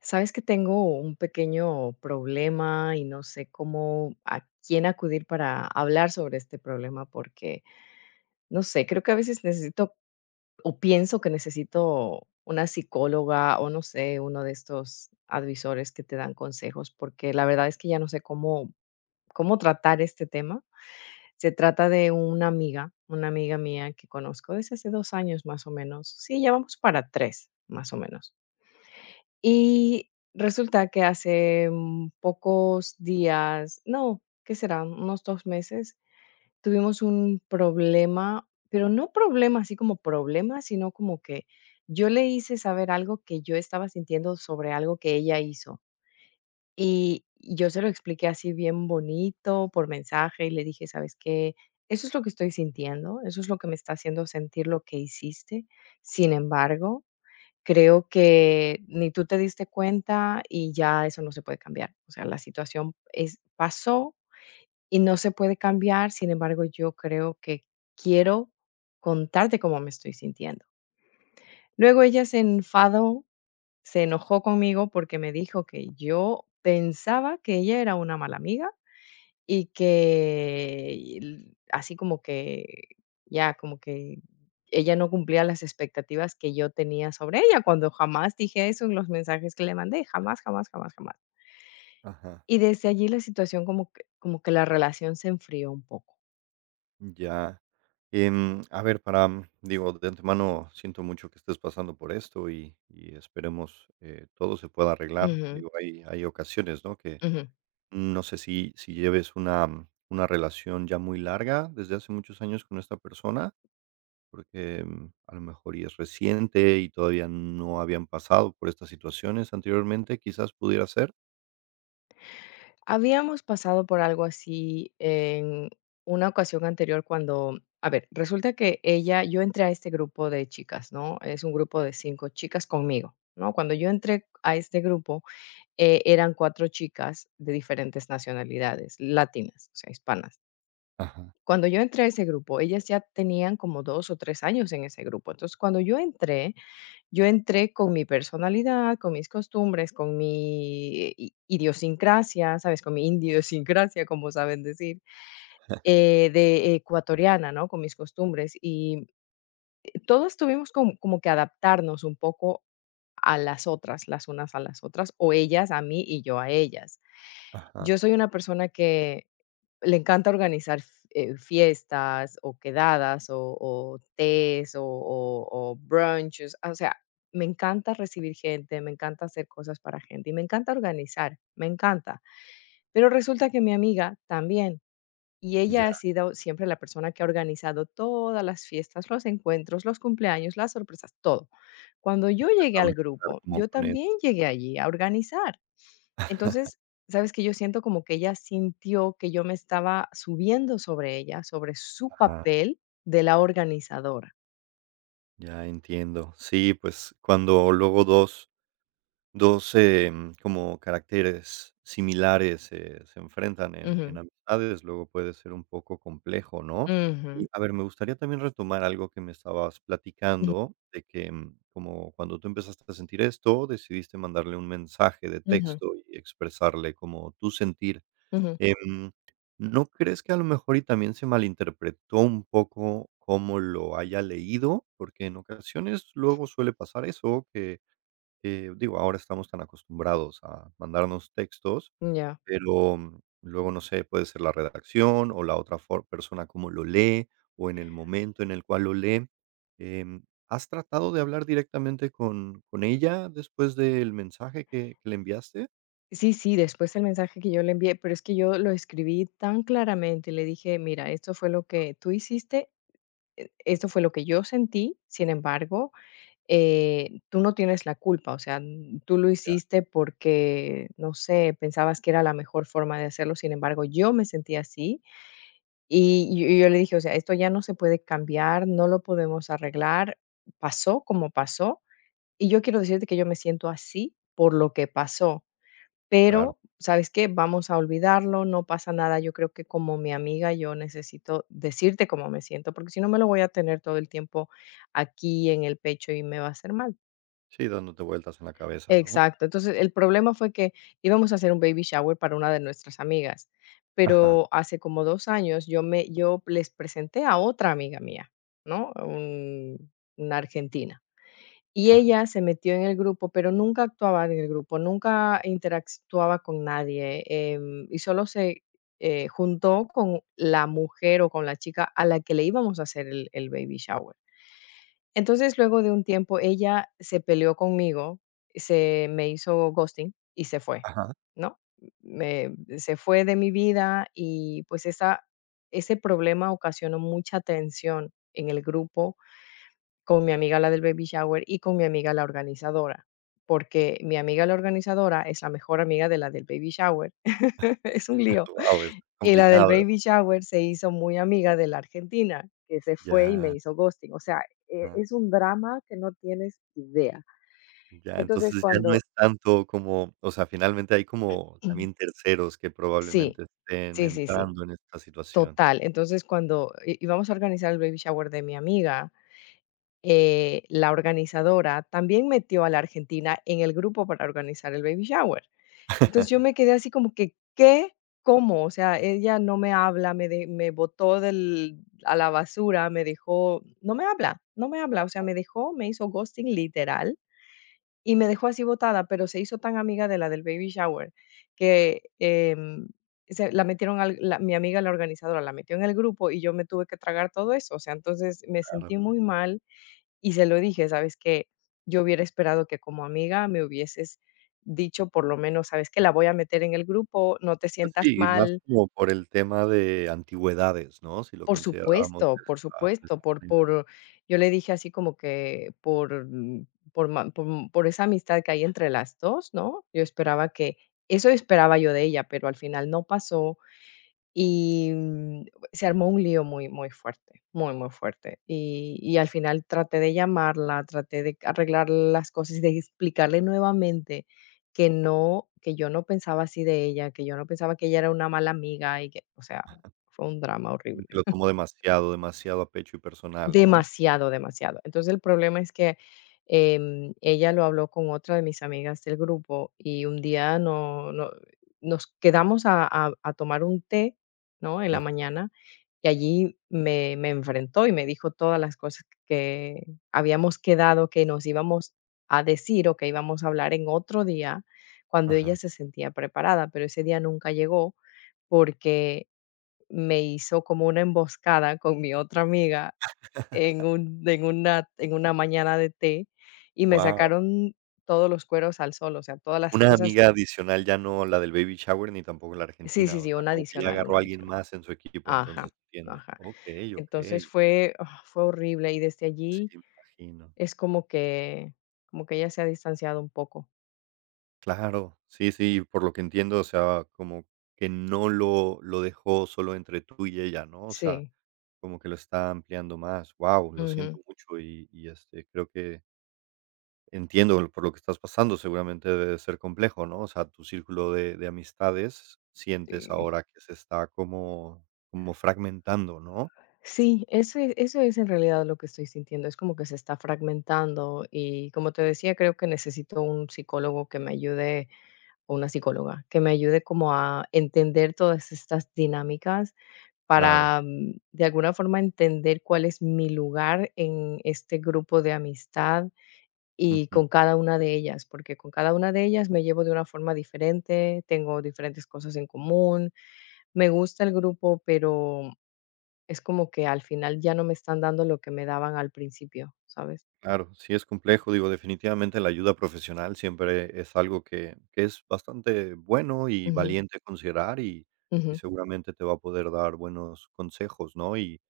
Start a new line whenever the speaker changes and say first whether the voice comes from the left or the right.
left: Sabes que tengo un pequeño problema y no sé cómo a quién acudir para hablar sobre este problema, porque no sé, creo que a veces necesito o pienso que necesito una psicóloga o no sé, uno de estos advisores que te dan consejos, porque la verdad es que ya no sé cómo, cómo tratar este tema. Se trata de una amiga mía que conozco desde hace dos años más o menos. Sí, ya vamos para tres, más o menos. Y resulta que hace, pocos días, no, ¿qué será? Unos 2 meses, tuvimos un problema, pero no problema así como problema, sino como que yo le hice saber algo que yo estaba sintiendo sobre algo que ella hizo. Y yo se lo expliqué así bien bonito por mensaje y le dije: "¿Sabes qué? Eso es lo que estoy sintiendo, eso es lo que me está haciendo sentir lo que hiciste. Sin embargo, creo que ni tú te diste cuenta y ya eso no se puede cambiar. O sea, la situación es pasó y no se puede cambiar, sin embargo, yo creo que quiero contarte cómo me estoy sintiendo". Luego ella se enfadó, se enojó conmigo porque me dijo que yo pensaba que ella era una mala amiga y que, y el así como que, ya, como que ella no cumplía las expectativas que yo tenía sobre ella, cuando jamás dije eso en los mensajes que le mandé, jamás, jamás, jamás, jamás.
right: Ajá,
left: Y desde allí la situación como que la relación se enfrió un poco.
right: ya. A ver, para, digo, de antemano siento mucho que estés pasando por esto y esperemos todo se pueda arreglar.
left: Ujú,
right: Digo, hay ocasiones, ¿no? Que
left: ujú.
right: no sé si lleves una relación ya muy larga desde hace muchos años con esta persona, porque a lo mejor y es reciente y todavía no habían pasado por estas situaciones anteriormente, quizás pudiera ser.
left: Habíamos pasado por algo así en una ocasión anterior cuando, a ver, resulta que ella yo entré a este grupo de chicas, ¿no? Es un grupo de 5 chicas conmigo, ¿no? Cuando yo entré a este grupo, eran 4 chicas de diferentes nacionalidades, latinas, o sea, hispanas.
right: Ajá, ajá.
left: Cuando yo entré a ese grupo, ellas ya tenían como 2 o 3 años en ese grupo. Entonces, cuando yo entré con mi personalidad, con mis costumbres, con mi i idiosincrasia, ¿sabes? Con mi indiosincrasia, como saben decir, de ecuatoriana, ¿no? Con mis costumbres. Y todas tuvimos como que adaptarnos un poco a las otras, las unas a las otras, o ellas a mí y yo a ellas.
right: Ajá,
left: Yo soy una persona que le encanta organizar, fiestas, o quedadas, o tés, o brunches, o sea, me encanta recibir gente, me encanta hacer cosas para gente, y me encanta organizar, me encanta. Pero resulta que mi amiga también, y ella
right: ya.
left: ha sido siempre la persona que ha organizado todas las fiestas, los encuentros, los cumpleaños, las sorpresas, todo. Cuando yo
right: Y
left: llegué
right: empezaron
left: al
right: a chocar
left: grupo,
right: como
left: yo
right: con
left: también
right: eso.
left: llegué allí a organizar. Entonces, ¿sabes que Yo siento como que ella sintió que yo me estaba subiendo sobre ella, sobre su
right: Ajá.
left: papel de la organizadora.
right: Ya entiendo. Sí, pues cuando luego dos como caracteres similares se enfrentan en
left: Ujú,
right: amistades, luego puede ser un poco complejo, ¿no?
left: ujú,
right: Y a ver, me gustaría también retomar algo que me estabas platicando, de que como cuando tú empezaste a sentir esto, decidiste mandarle un mensaje de
left: ujú,
right: texto y expresarle como tu sentir.
left: ujú,
right: Em, ¿No crees que a lo mejor y también se malinterpretó un poco cómo lo haya leído? Porque en ocasiones luego suele pasar eso, que digo, ahora estamos tan acostumbrados a mandarnos textos,
left: ya.
right: pero, luego, no sé, puede ser la redacción o la otra for persona cómo lo lee, o en el momento en el cual lo lee. Em, ¿Has tratado de hablar directamente con ella después del mensaje que le enviaste?
left: Sí, sí, después el mensaje que yo le envié, pero es que yo lo escribí tan claramente y le dije: "Mira, esto fue lo que tú hiciste, esto fue lo que yo sentí, sin embargo, tú no tienes la culpa, o sea, tú lo
right: Ya,
left: hiciste porque, no sé, pensabas que era la mejor forma de hacerlo, sin embargo, yo me sentí así". Y yo le dije: "O sea, esto ya no se puede cambiar, no lo podemos arreglar, pasó como pasó, y yo quiero decirte que yo me siento así por lo que pasó,
right: claro.
left: pero, ¿sabes qué? Vamos a olvidarlo, no pasa nada. Yo creo que como mi amiga yo necesito decirte cómo me siento, porque si no me lo voy a tener todo el tiempo aquí en el pecho y me va a hacer mal".
right: Sí, dándote vueltas en la cabeza, ¿no?
left: Exacto. Entonces, el problema fue que íbamos a hacer un baby shower para una de nuestras amigas,
right: Ajá,
left: pero hace como 2 años yo me yo les presenté a otra amiga mía, ¿no? Un una argentina. Y
right: ajá,
left: ella se metió en el grupo, pero nunca actuaba en el grupo, nunca interactuaba con nadie, y solo se, juntó con la mujer o con la chica a la que le íbamos a hacer el baby shower. Entonces, luego de un tiempo, ella se peleó conmigo, se me hizo ghosting y se fue,
right: ajá.
left: ¿no? Me se fue de mi vida y, pues, esa ese problema ocasionó mucha tensión en el grupo con mi amiga, la del baby shower, y con mi amiga, la organizadora, porque mi amiga, la organizadora, es la mejor amiga de la del baby shower. Es un lío.
right: Guau, es
left: Y la del
right: complicado.
left: baby shower se hizo muy amiga de la argentina, que se fue y me
right: Ya,
left: hizo ghosting. O sea,
right: ajá,
left: es un drama que no tienes idea.
right: ya,
left: Entonces,
right: entonces ya no es
left: cuando
right: tanto como, o sea, finalmente hay como también terceros que
left: sí,
right: probablemente estén
left: sí, sí, sí,
right: entrando en esta situación,
left: total. Entonces, cuando i íbamos a organizar el baby shower de mi amiga, la organizadora también metió a la argentina en el grupo para organizar el baby shower. Entonces, yo me quedé así como que, ¿qué? ¿Cómo? O sea, ella no me habla, me botó del a la basura, me dejó no me habla, no me habla, o sea, me dejó, me hizo ghosting literal, y me dejó así botada, pero se hizo tan amiga de la del baby shower que, se la metieron al la mi amiga, la organizadora, la metió en el grupo y yo me tuve que tragar todo eso, o sea, entonces me
right: claro.
left: sentí muy mal. Y se lo dije, ¿sabes que Yo hubiera esperado que como amiga me hubieses dicho por lo menos, ¿sabes que La voy a meter en el grupo, no te
right: Pues
left: sientas
right: sí, y más
left: mal.
right: como por el tema de antigüedades, ¿no? Si lo
left: Por
right: consideramos,
left: supuesto,
right: de
left: por
right: esta de
left: supuesto,
right: esta
left: por
right: manera,
left: por yo le dije así como que por por ma por por esa amistad que hay entre las 2, ¿no? Yo esperaba que eso esperaba yo de ella, pero al final no pasó. Y, se armó un lío muy, muy fuerte, muy, muy fuerte. Y al final traté de llamarla, traté de arreglar las cosas y de explicarle nuevamente que yo no pensaba así de ella, que yo no pensaba que ella era una mala amiga y que, o sea, fue un drama
right: como
left: horrible.
right: que lo tomo demasiado, demasiado a pecho y personal, ¿no?
left: Demasiado, demasiado. Entonces, el problema es que, ella lo habló con otra de mis amigas del grupo, y un día no no nos quedamos a tomar un té, ¿no?, en la
right: Mm,
left: mañana, y allí me enfrentó y me dijo todas las cosas que habíamos quedado que nos íbamos a decir, o que íbamos a hablar en otro día, cuando ella
right: ajá,
left: se sentía preparada, pero ese día nunca llegó, porque me hizo como una emboscada con mi otra amiga en un en una mañana de té, y me
right: wow.
left: sacaron todos los cueros al sol, o sea, todas las
right: Una
left: cosas
right: amiga adicional, ya no la del baby shower, ni tampoco la
left: sí, sí,
right: argentina, o
left: sí,
right: sea,
left: una
right: como que ya
left: adicional,
right: agarró
left: una
right: a alguien
left: adicional.
right: más en su equipo, entonces
left: Ajá,
right: entiendo.
left: ajá.
right: Okey,
left: Entonces
right: okey.
left: fue fue horrible, y desde allí
right: Sí, me imagino.
left: es como que ella se ha distanciado un poco.
right: Claro, sí, sí, por lo que entiendo, o sea, como que no lo dejó solo entre tú y ella, ¿no? O sea,
left: Sí,
right: como que lo está ampliando más. Guau, lo
left: ujú,
right: siento mucho y, este, creo que entiendo por lo que estás pasando, seguramente debe de ser complejo, ¿no? O sea, tu círculo de amistades sientes
left: sí.
right: ahora que se está como, como fragmentando, ¿no?
left: Sí, eso eso es en realidad lo que estoy sintiendo, es como que se está fragmentando, y como te decía, creo que necesito un psicólogo que me ayude o una psicóloga, que me ayude como a entender todas estas dinámicas
right: Claro,
left: para, de alguna forma, entender cuál es mi lugar en este grupo de amistad y
right: ujú,
left: con cada una de ellas, porque con cada una de ellas me llevo de una forma diferente, tengo diferentes cosas en común, me gusta el grupo, pero es como que al final ya no me están dando lo que me daban al principio, ¿sabes?
right: claro, sí es complejo, digo, definitivamente la ayuda profesional siempre es algo que, es bastante bueno y
left: Ujú,
right: valiente considerar y
left: ujú,
right: seguramente te va a poder dar buenos consejos, ¿no? Y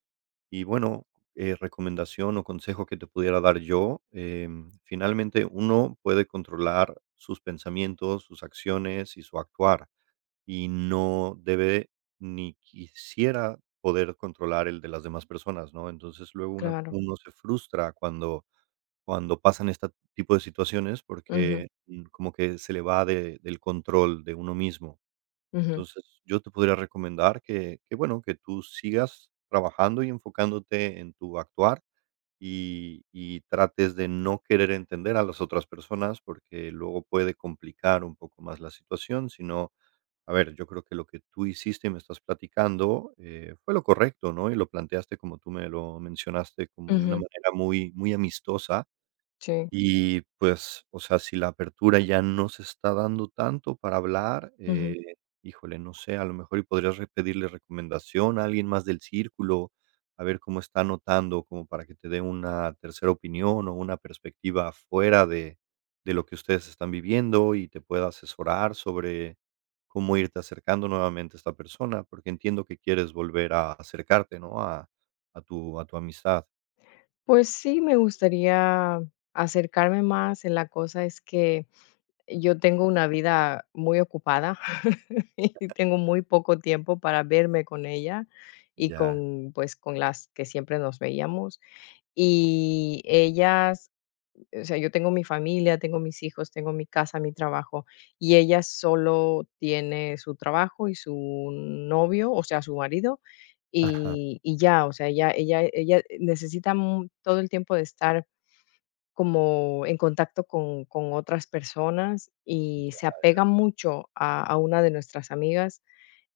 right: bueno, recomendación o consejo que te pudiera dar yo, finalmente uno puede controlar sus pensamientos, sus acciones y su actuar, y no debe ni quisiera poder controlar el de las demás personas, ¿no? Entonces luego
left: claro.
right: uno se frustra cuando, cuando pasan este tipo de situaciones
left: Ujú,
right: porque como que se le va del control de uno mismo.
left: ujú,
right: Entonces, yo te podría recomendar que bueno, que tú sigas trabajando y enfocándote en tu actuar y trates de no querer entender a las otras personas, porque luego puede complicar un poco más la situación, sino, a ver, yo creo que lo que tú hiciste y me estás platicando, fue lo correcto, ¿no? Y lo planteaste como tú me lo mencionaste, como de una
left: ujú,
right: manera muy muy amistosa.
left: sí,
right: Y pues, o sea, si la apertura ya no se está dando tanto para hablar,
left: ujú.
right: híjole, no sé, a lo mejor y podrías re pedirle recomendación a alguien más del círculo, a ver cómo está notando, como para que te dé una tercera opinión o una perspectiva fuera de lo que ustedes están viviendo y te pueda asesorar sobre cómo irte acercando nuevamente a esta persona, porque entiendo que quieres volver a acercarte, ¿no? A tu amistad.
left: Pues sí, me gustaría acercarme más, en la cosa es que yo tengo una vida muy ocupada y tengo muy poco tiempo para verme con ella y
right: Ya
left: con, pues, con las que siempre nos veíamos. Y ellas o sea, yo tengo mi familia, tengo mis hijos, tengo mi casa, mi trabajo, y ella solo tiene su trabajo y su novio, o sea, su marido,
right: Ajá.
left: ya, o sea, ella necesita mu todo el tiempo de estar como en contacto con otras personas y se apega mucho a una de nuestras amigas,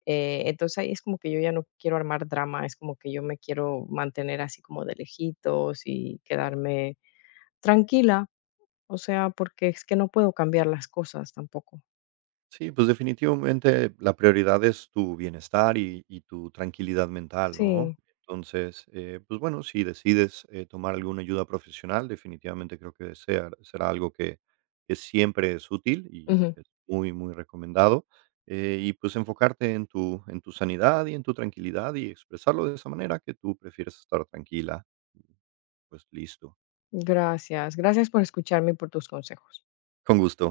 left: entonces, ahí es como que yo ya no quiero armar drama, es como que yo me quiero mantener así como de lejitos y quedarme tranquila. O sea, porque es que no puedo cambiar las cosas tampoco.
right: Sí, pues definitivamente la prioridad es tu bienestar y tu tranquilidad mental, ¿no?
left: Sí.
right: Entonces, pues bueno, si decides, tomar alguna ayuda profesional, definitivamente creo que sea será algo que siempre es útil y
left: Ujú.
right: es muy, muy recomendado, y pues enfocarte en tu sanidad y en tu tranquilidad y expresarlo de esa manera que tú prefieres estar tranquila. Pues listo.
left: Gracias. Gracias por escucharme y por tus consejos.
right: Con gusto.